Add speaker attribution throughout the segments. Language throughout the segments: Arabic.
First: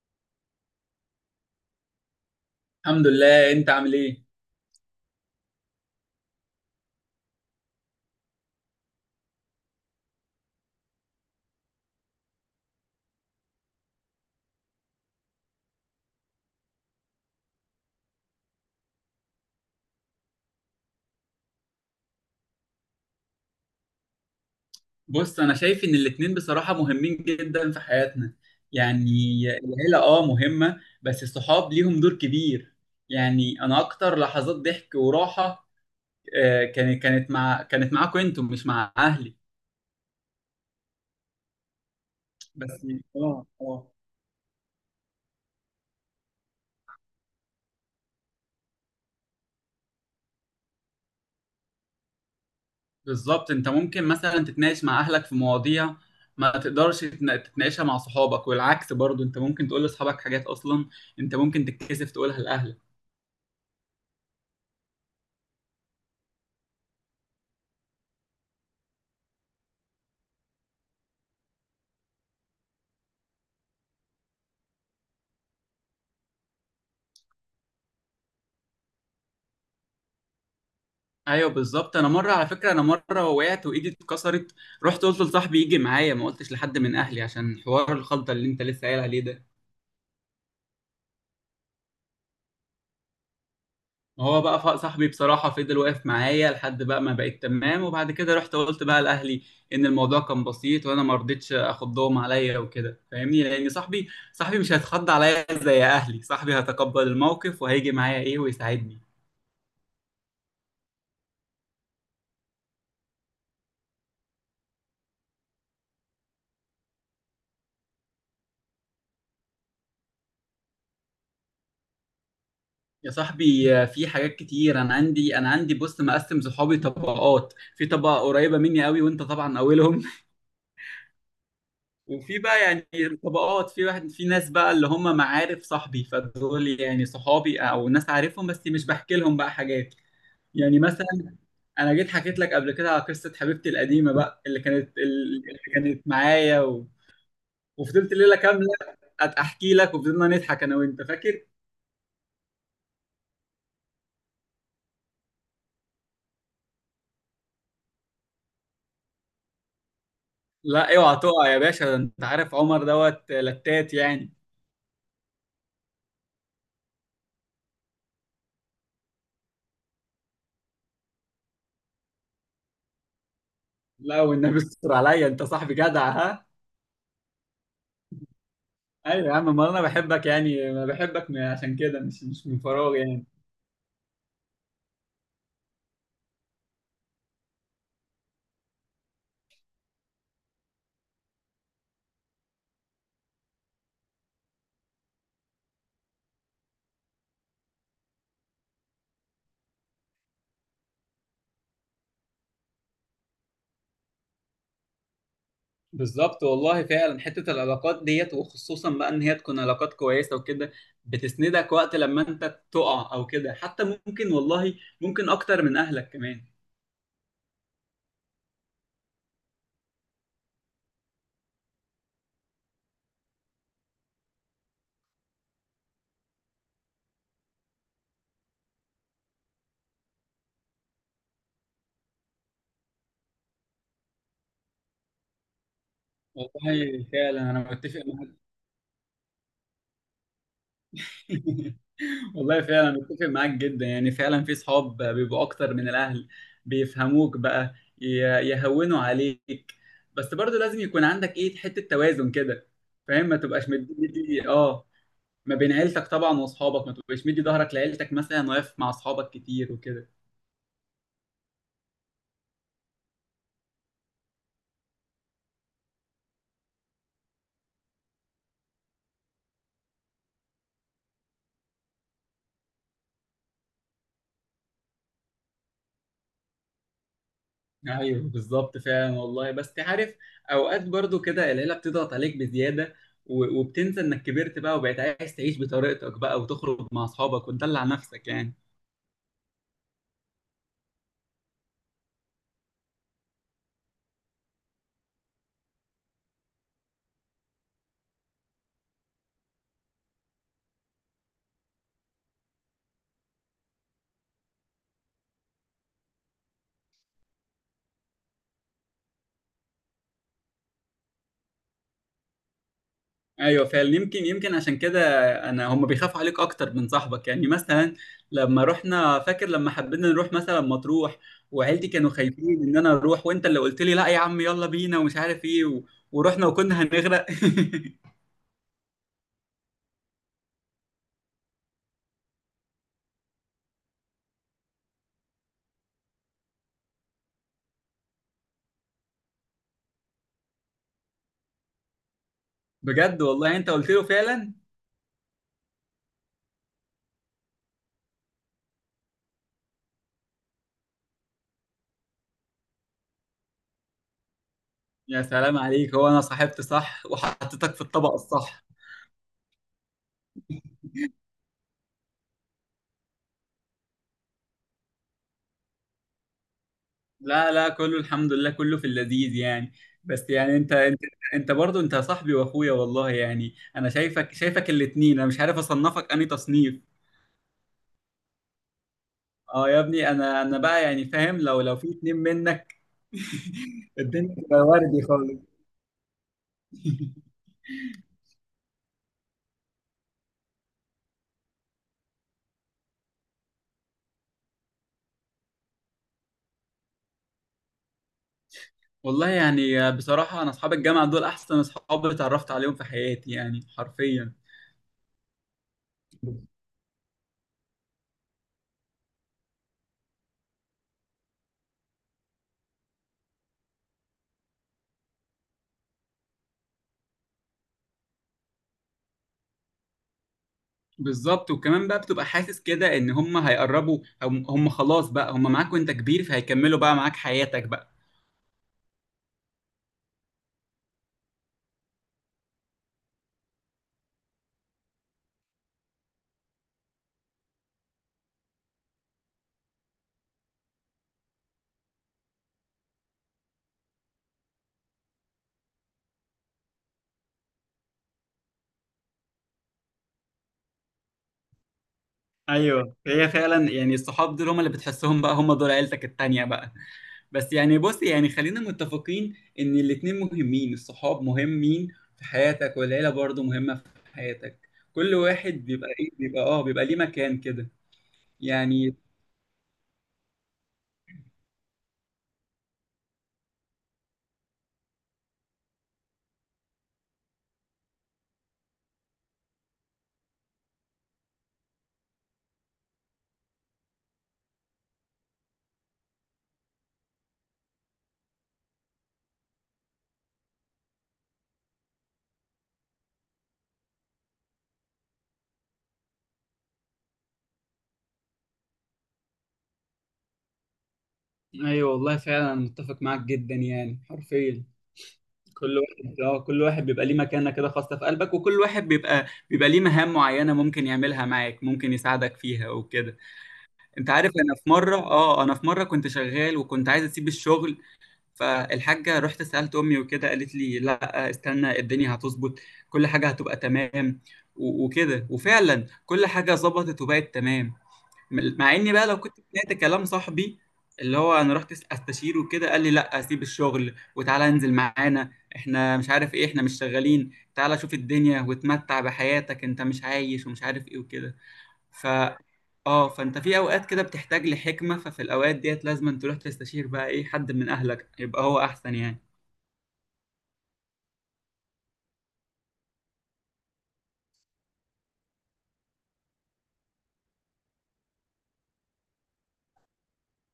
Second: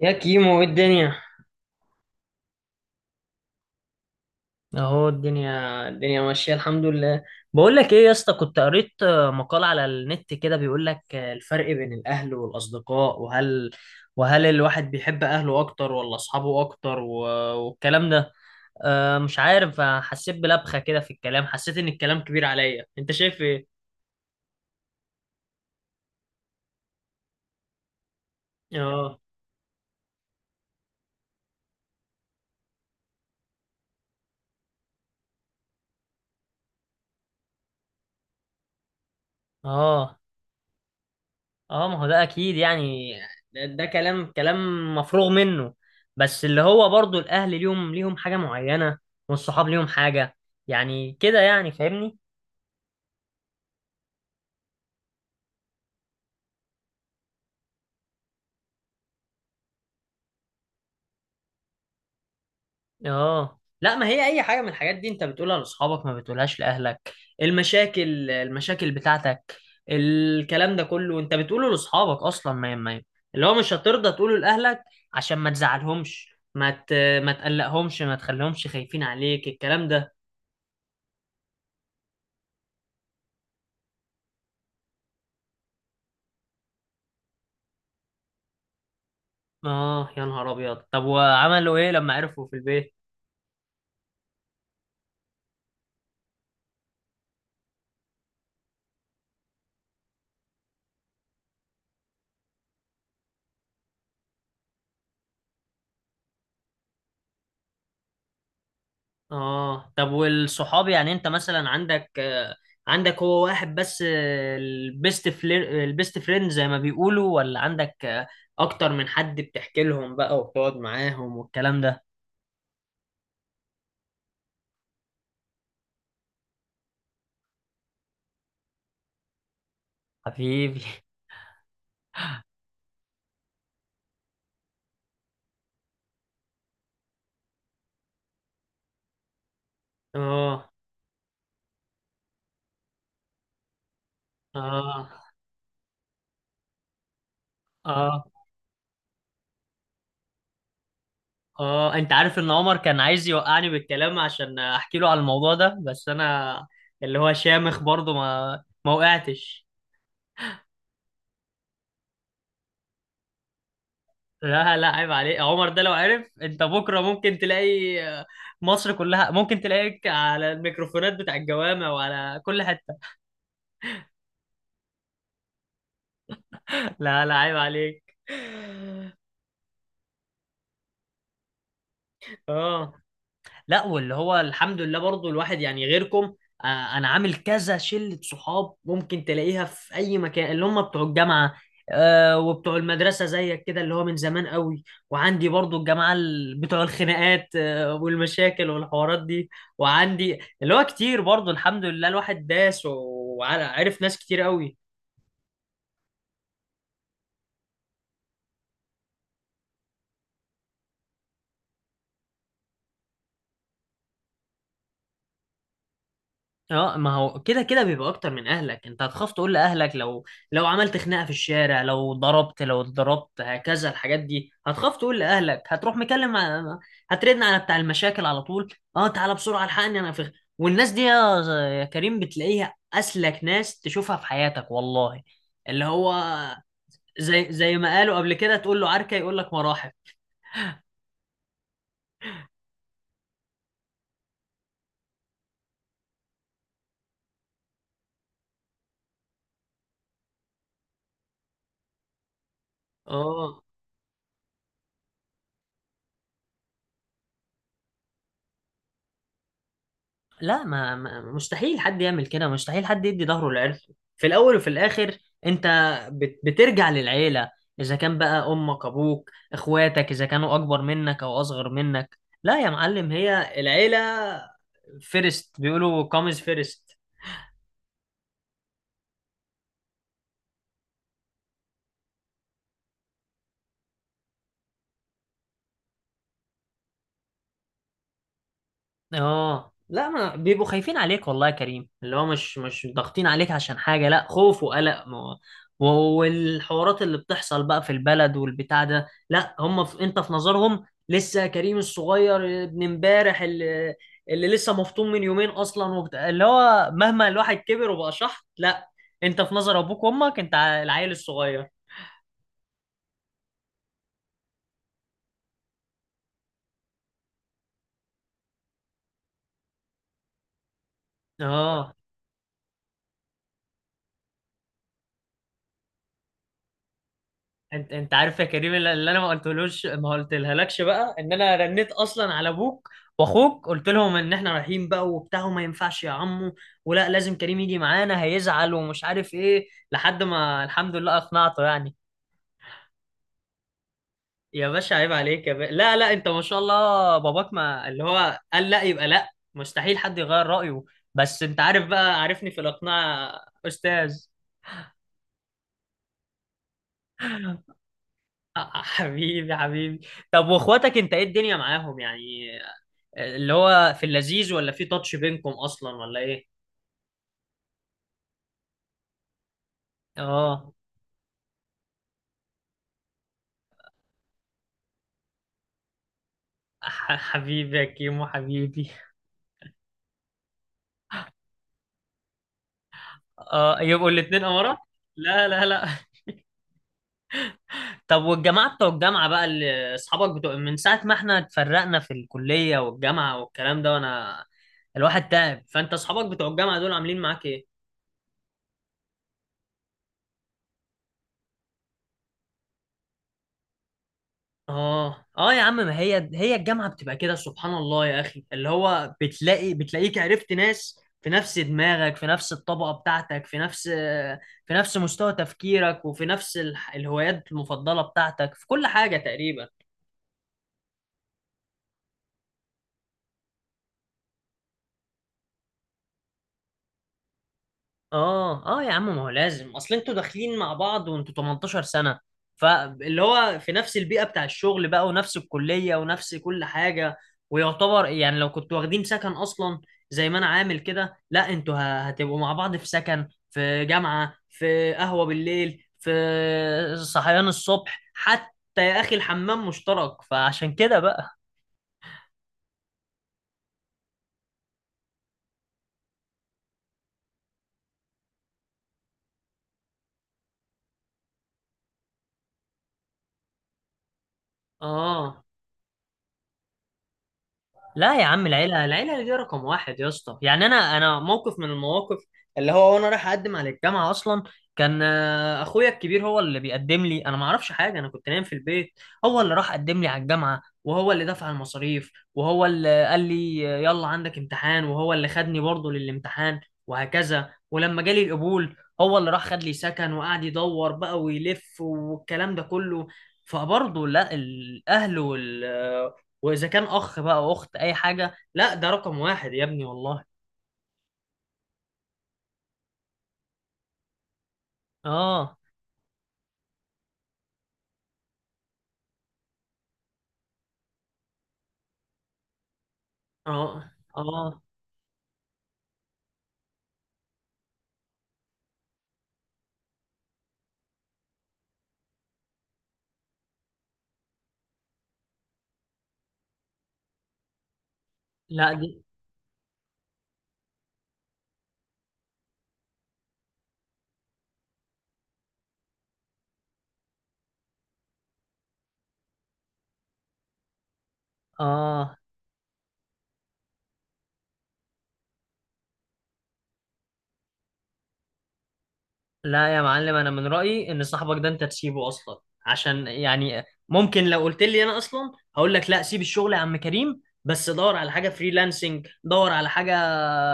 Speaker 1: يا كيمو ايه الدنيا؟
Speaker 2: الحمد لله، انت عامل ايه؟
Speaker 1: اهو الدنيا الدنيا ماشيه الحمد لله. بقول لك ايه يا اسطى، كنت قريت مقال على النت كده بيقول لك الفرق بين الاهل والاصدقاء، وهل الواحد بيحب اهله اكتر ولا اصحابه اكتر، والكلام ده. مش عارف، حسيت بلبخه كده في الكلام، حسيت ان الكلام كبير عليا. انت شايف ايه؟
Speaker 2: بص، انا شايف ان الاتنين بصراحة مهمين جدا في حياتنا يعني.
Speaker 1: اه
Speaker 2: العيلة مهمة بس الصحاب ليهم دور كبير. يعني انا اكتر لحظات ضحك وراحة كانت معاكم انتم، مش مع اهلي.
Speaker 1: اه اه ما هو ده اكيد
Speaker 2: بس،
Speaker 1: يعني.
Speaker 2: اه،
Speaker 1: ده
Speaker 2: اه.
Speaker 1: كلام مفروغ منه. بس اللي هو برضو الاهل ليهم حاجه معينه، والصحاب ليهم حاجه. يعني كده، يعني فاهمني.
Speaker 2: بالظبط، انت ممكن مثلا تتناقش مع اهلك في مواضيع ما تقدرش تتناقشها مع صحابك، والعكس برضو انت ممكن تقول لاصحابك حاجات اصلا انت ممكن تتكسف تقولها لاهلك.
Speaker 1: اه، لا، ما هي اي حاجه من الحاجات دي انت بتقولها لاصحابك، ما بتقولهاش لاهلك. المشاكل بتاعتك، الكلام ده كله انت بتقوله لاصحابك اصلا. ما اللي هو مش هترضى تقوله لاهلك عشان ما تزعلهمش، ما ت... ما تقلقهمش، ما تخليهمش خايفين عليك الكلام ده.
Speaker 2: ايوه بالظبط. انا مره على فكره، انا مره وقعت وايدي اتكسرت، رحت قلت لصاحبي يجي معايا، ما قلتش لحد من اهلي عشان حوار الخلطه اللي انت لسه قايل عليه ده.
Speaker 1: اه يا نهار ابيض، طب وعملوا ايه لما عرفوا في البيت؟
Speaker 2: هو بقى صاحبي بصراحه فضل واقف معايا لحد بقى ما بقيت تمام، وبعد كده رحت قلت بقى لاهلي ان الموضوع كان بسيط وانا ما رضيتش اخضهم عليا وكده، فاهمني؟ لان صاحبي مش هيتخض عليا زي اهلي، صاحبي هيتقبل الموقف وهيجي معايا ايه ويساعدني.
Speaker 1: اه طب والصحاب يعني، انت مثلا عندك عندك هو واحد بس، البيست فلير، البيست فريند زي ما بيقولوا، ولا عندك اكتر من حد بتحكي لهم بقى وبتقعد معاهم والكلام ده؟
Speaker 2: يا صاحبي، في حاجات كتير انا عندي بص، مقسم صحابي طبقات، في طبقه قريبه مني قوي وانت طبعا اولهم
Speaker 1: حبيبي.
Speaker 2: وفي بقى يعني طبقات، في ناس بقى اللي هم معارف صاحبي، فدول يعني صحابي او ناس عارفهم بس مش بحكي لهم بقى حاجات.
Speaker 1: اه
Speaker 2: يعني مثلا انا جيت حكيت لك قبل كده على قصه حبيبتي القديمه بقى، اللي كانت
Speaker 1: اه
Speaker 2: اللي كانت معايا وفضلت
Speaker 1: اه
Speaker 2: ليله كامله احكي لك، وفضلنا نضحك انا وانت، فاكر؟
Speaker 1: اه انت عارف ان عمر كان عايز يوقعني بالكلام عشان احكي له على الموضوع ده، بس انا اللي هو شامخ برضه، ما وقعتش.
Speaker 2: لا اوعى تقع يا باشا، ده انت عارف عمر دوت لتات يعني.
Speaker 1: لا لا، عيب عليك، عمر ده لو عرف، انت بكره ممكن تلاقي مصر كلها ممكن تلاقيك على الميكروفونات بتاع الجوامع وعلى كل حته.
Speaker 2: لا والنبي استر عليا، انت صاحبي جدع، ها.
Speaker 1: لا لا، عيب عليك.
Speaker 2: ايوه يا عم، ما انا بحبك يعني، انا بحبك عشان كده، مش من
Speaker 1: اه،
Speaker 2: فراغ يعني.
Speaker 1: لا، واللي هو الحمد لله برضو الواحد يعني غيركم، آه، انا عامل كذا شلة صحاب، ممكن تلاقيها في اي مكان، اللي هم بتوع الجامعة وبتوع المدرسة زيك كده، اللي هو من زمان قوي. وعندي برضو الجماعة بتوع الخناقات والمشاكل والحوارات دي. وعندي اللي هو كتير برضو، الحمد لله، الواحد داس وعرف ناس كتير قوي.
Speaker 2: بالظبط والله، فعلا حته العلاقات ديت، وخصوصا بقى ان هي تكون علاقات كويسه وكده، بتسندك وقت لما انت تقع او كده، حتى ممكن والله ممكن اكتر من اهلك كمان.
Speaker 1: اه، ما هو كده كده بيبقى اكتر من اهلك. انت هتخاف تقول لاهلك، لو عملت خناقه في الشارع، لو ضربت، لو اتضربت، هكذا الحاجات دي هتخاف تقول لاهلك. هتروح مكلم هترن على بتاع المشاكل على طول، اه تعالى بسرعه الحقني انا في. والناس دي يا يا كريم بتلاقيها اسلك ناس تشوفها في حياتك والله. اللي هو
Speaker 2: والله
Speaker 1: زي
Speaker 2: فعلا انا
Speaker 1: زي ما
Speaker 2: متفق
Speaker 1: قالوا قبل
Speaker 2: معاك
Speaker 1: كده، تقول له عركه يقول لك مراحب.
Speaker 2: والله فعلا متفق معاك جدا، يعني فعلا في صحاب بيبقوا اكتر من الاهل، بيفهموك بقى، يهونوا عليك. بس برضو لازم يكون عندك ايه، حتة توازن كده، فاهم؟ ما
Speaker 1: اه
Speaker 2: تبقاش مدي ما بين عيلتك طبعا واصحابك، ما تبقاش مدي ظهرك لعيلتك مثلا واقف مع اصحابك كتير وكده.
Speaker 1: لا، مستحيل حد يعمل كده، مستحيل حد يدي ظهره لعيلته. في الاول وفي الاخر انت بترجع للعيله، اذا كان بقى امك، ابوك، اخواتك، اذا كانوا اكبر منك او اصغر منك. لا يا معلم، هي العيله فيرست، بيقولوا كومز فيرست.
Speaker 2: ايوه بالظبط فعلا والله، بس تعرف اوقات برضو كده العيلة بتضغط عليك بزيادة، وبتنسى انك كبرت بقى وبقيت عايز تعيش بطريقتك بقى وتخرج مع اصحابك وتدلع نفسك يعني.
Speaker 1: اه لا، ما بيبقوا خايفين عليك والله يا كريم. اللي هو مش ضاغطين عليك عشان حاجة، لا، خوف وقلق، ما و- والحوارات اللي بتحصل بقى في البلد والبتاع ده. لا، هم في، انت في نظرهم لسه كريم الصغير، ابن امبارح، اللي لسه مفطوم من يومين اصلا وبتاع. اللي هو مهما الواحد كبر وبقى شحط، لا، انت في نظر ابوك وامك انت العيل الصغير.
Speaker 2: ايوه فعلا، يمكن عشان كده انا، هم بيخافوا عليك اكتر من صاحبك. يعني مثلا لما رحنا، فاكر لما حبينا نروح مثلا مطروح؟ وعيلتي
Speaker 1: اه،
Speaker 2: كانوا خايفين ان انا اروح، وانت اللي قلت لي لا يا عم يلا بينا ومش عارف ايه ورحنا وكنا هنغرق
Speaker 1: انت عارف يا كريم، اللي انا ما قلتلوش، ما قلتلهالكش بقى، ان انا رنيت اصلا على ابوك واخوك، قلت لهم ان احنا رايحين بقى وبتاع، وما ينفعش يا عمو، ولا لازم كريم يجي معانا، هيزعل ومش عارف ايه، لحد ما الحمد لله اقنعته يعني.
Speaker 2: بجد والله يعني انت قلت له فعلا.
Speaker 1: يا باشا عيب عليك، يا باشا، لا لا، انت ما شاء الله باباك ما اللي هو قال لا يبقى لا، مستحيل حد يغير رأيه. بس انت عارف بقى، عارفني في الاقناع، استاذ.
Speaker 2: يا سلام عليك، هو انا صاحبت صح وحطيتك في الطبق الصح.
Speaker 1: حبيبي حبيبي. طب واخواتك انت، ايه الدنيا معاهم يعني؟ اللي هو في اللذيذ، ولا في تاتش بينكم اصلا، ولا ايه؟
Speaker 2: لا لا، كله الحمد لله، كله في اللذيذ يعني. بس يعني
Speaker 1: اه،
Speaker 2: انت برضه انت صاحبي واخويا والله يعني، انا شايفك الاتنين، انا مش عارف اصنفك انهي تصنيف.
Speaker 1: حبيبي يا كيمو، حبيبي.
Speaker 2: اه يا ابني، انا بقى يعني فاهم، لو في اتنين منك
Speaker 1: اه، يبقوا
Speaker 2: الدنيا
Speaker 1: الاتنين
Speaker 2: تبقى
Speaker 1: امارات.
Speaker 2: وردي خالص.
Speaker 1: لا لا لا. طب والجماعه بتوع الجامعه بقى، اللي اصحابك بتوع من ساعه ما احنا اتفرقنا في الكليه والجامعه والكلام ده، وانا الواحد تعب، فانت اصحابك بتوع الجامعه دول عاملين معاك ايه؟
Speaker 2: والله يعني بصراحة، انا اصحاب الجامعة دول احسن اصحاب اتعرفت عليهم في حياتي يعني، حرفيا.
Speaker 1: اه اه يا عم، ما هي هي الجامعه بتبقى كده سبحان الله يا اخي. اللي هو بتلاقيك عرفت ناس في نفس دماغك، في نفس الطبقه بتاعتك، في نفس مستوى تفكيرك، وفي نفس الهوايات المفضله بتاعتك في كل حاجه تقريبا.
Speaker 2: بالظبط، وكمان بقى بتبقى حاسس كده ان هم هيقربوا، هم خلاص بقى هم معاك وانت كبير، فهيكملوا بقى معاك حياتك بقى.
Speaker 1: اه اه يا عم، ما هو لازم، اصل انتوا داخلين مع بعض وانتوا 18 سنة، فاللي هو في نفس البيئة بتاع الشغل بقى، ونفس الكلية، ونفس كل حاجة. ويعتبر يعني لو كنتوا واخدين سكن اصلا زي ما انا عامل كده، لا انتوا هتبقوا مع بعض في سكن، في جامعة، في قهوة بالليل، في صحيان الصبح حتى يا اخي، الحمام مشترك، فعشان كده بقى.
Speaker 2: ايوه هي فعلا يعني، الصحاب دول هم اللي بتحسهم بقى هم دول عيلتك التانية بقى. بس يعني بص، يعني خلينا متفقين ان الاتنين مهمين، الصحاب مهمين في حياتك، والعيلة برضو مهمة في حياتك. كل
Speaker 1: اه
Speaker 2: واحد بيبقى ايه بيبقى اه بيبقى ليه مكان كده
Speaker 1: لا يا عم، العيلة،
Speaker 2: يعني.
Speaker 1: العيلة دي رقم واحد يا اسطى يعني. أنا موقف من المواقف، اللي هو وأنا رايح أقدم على الجامعة أصلا، كان أخويا الكبير هو اللي بيقدم لي، أنا ما أعرفش حاجة، أنا كنت نايم في البيت. هو اللي راح قدم لي على الجامعة، وهو اللي دفع المصاريف، وهو اللي قال لي يلا عندك امتحان، وهو اللي خدني برضه للامتحان، وهكذا. ولما جالي القبول، هو اللي راح خد لي سكن وقعد يدور بقى ويلف والكلام ده كله. فبرضه لا، الأهل وال، واذا كان اخ بقى أو اخت اي حاجه، لا، ده رقم واحد يا ابني والله.
Speaker 2: ايوه والله فعلا، انا متفق معاك جدا يعني حرفيا.
Speaker 1: اه
Speaker 2: كل واحد بيبقى ليه مكانه كده، خاصة في قلبك، وكل واحد بيبقى ليه مهام معينة، ممكن يعملها معاك، ممكن يساعدك فيها وكده.
Speaker 1: اه
Speaker 2: انت عارف،
Speaker 1: اه
Speaker 2: انا في مرة كنت شغال وكنت عايز اسيب الشغل، فالحاجة رحت سألت أمي وكده، قالت لي لا استنى، الدنيا هتظبط، كل حاجة هتبقى تمام وكده، وفعلا كل حاجة ظبطت وبقت تمام.
Speaker 1: لا
Speaker 2: مع إني
Speaker 1: دي.
Speaker 2: بقى لو كنت سمعت كلام صاحبي، اللي هو أنا رحت أستشيره وكده، قال لي لا سيب الشغل وتعالى انزل معانا، إحنا مش عارف إيه، إحنا مش شغالين، تعالى شوف الدنيا وتمتع بحياتك، أنت مش عايش ومش عارف إيه وكده. ف
Speaker 1: اه
Speaker 2: اه فانت في اوقات كده بتحتاج لحكمة، ففي الاوقات ديت لازم أن تروح تستشير بقى ايه، حد من اهلك يبقى هو احسن يعني.
Speaker 1: لا يا معلم، انا من رايي ان صاحبك ده انت تسيبه اصلا. عشان يعني ممكن لو قلت لي انا اصلا، هقول لك لا سيب الشغل يا عم كريم، بس دور على حاجه فريلانسنج، دور على حاجه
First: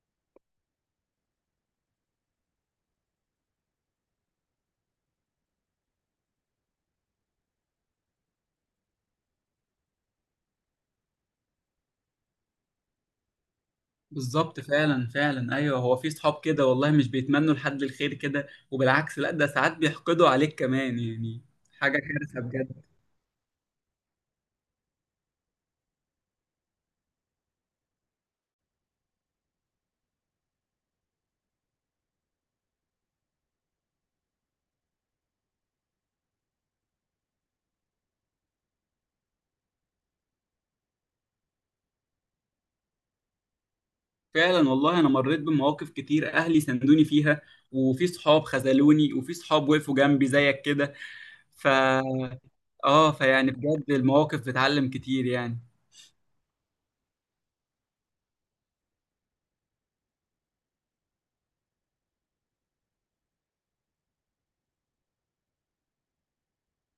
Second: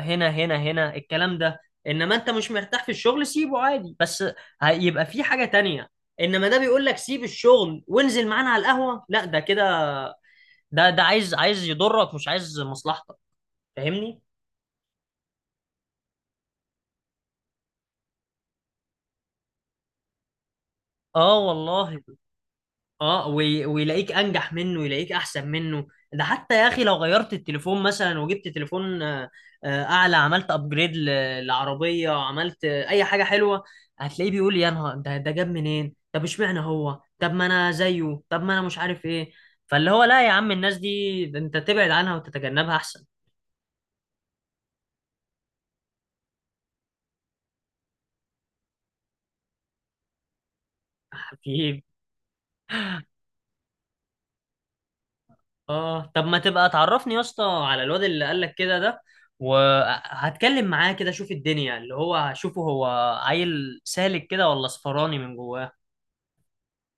Speaker 1: هنا الكلام ده. انما انت مش مرتاح في الشغل، سيبه عادي، بس هيبقى في حاجه تانية. انما ده بيقول لك سيب الشغل وانزل معانا على القهوه، لا ده كده، ده ده عايز يضرك، مش عايز مصلحتك. فاهمني.
Speaker 2: بالظبط، فعلا ايوه، هو في صحاب كده والله مش بيتمنوا لحد الخير كده، وبالعكس لا، ده ساعات بيحقدوا عليك كمان
Speaker 1: اه
Speaker 2: يعني، حاجة
Speaker 1: والله.
Speaker 2: كارثة بجد.
Speaker 1: اه ويلاقيك انجح منه، يلاقيك احسن منه. ده حتى يا اخي لو غيرت التليفون مثلا، وجبت تليفون اعلى، عملت ابجريد للعربيه، عملت اي حاجه حلوه، هتلاقيه بيقول يا نهار، ده ده جاب منين، طب اشمعنى هو، طب ما انا زيه، طب ما انا مش عارف ايه. فاللي هو لا يا عم، الناس دي، ده انت تبعد عنها وتتجنبها احسن.
Speaker 2: فعلا والله، انا مريت بمواقف كتير اهلي سندوني فيها، وفي صحاب خذلوني، وفي صحاب وقفوا جنبي زيك كده. ف اه فيعني بجد المواقف بتعلم كتير يعني.
Speaker 1: اه طب ما تبقى تعرفني يا اسطى على الواد اللي قالك كده ده، وهتكلم معاه كده اشوف الدنيا، اللي هو هشوفه هو عيل سالك كده ولا صفراني من جواه.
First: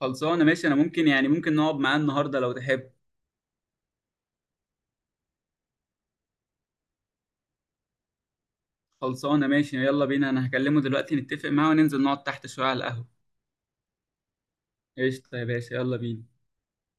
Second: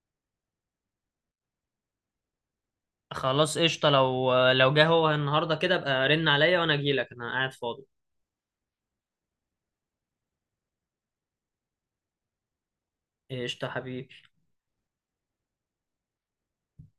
Speaker 2: خلصانة ماشي، انا ممكن يعني ممكن نقعد معاه النهاردة لو تحب.
Speaker 1: خلاص قشطة، لو جه هو النهارده كده ابقى رن عليا وانا اجيلك، انا قاعد فاضي.
Speaker 2: خلصانة ماشي، يلا بينا، أنا هكلمه دلوقتي نتفق معاه وننزل نقعد تحت شوية على القهوة.
Speaker 1: قشطة حبيبي.
Speaker 2: قشطة يا باشا، يلا بينا.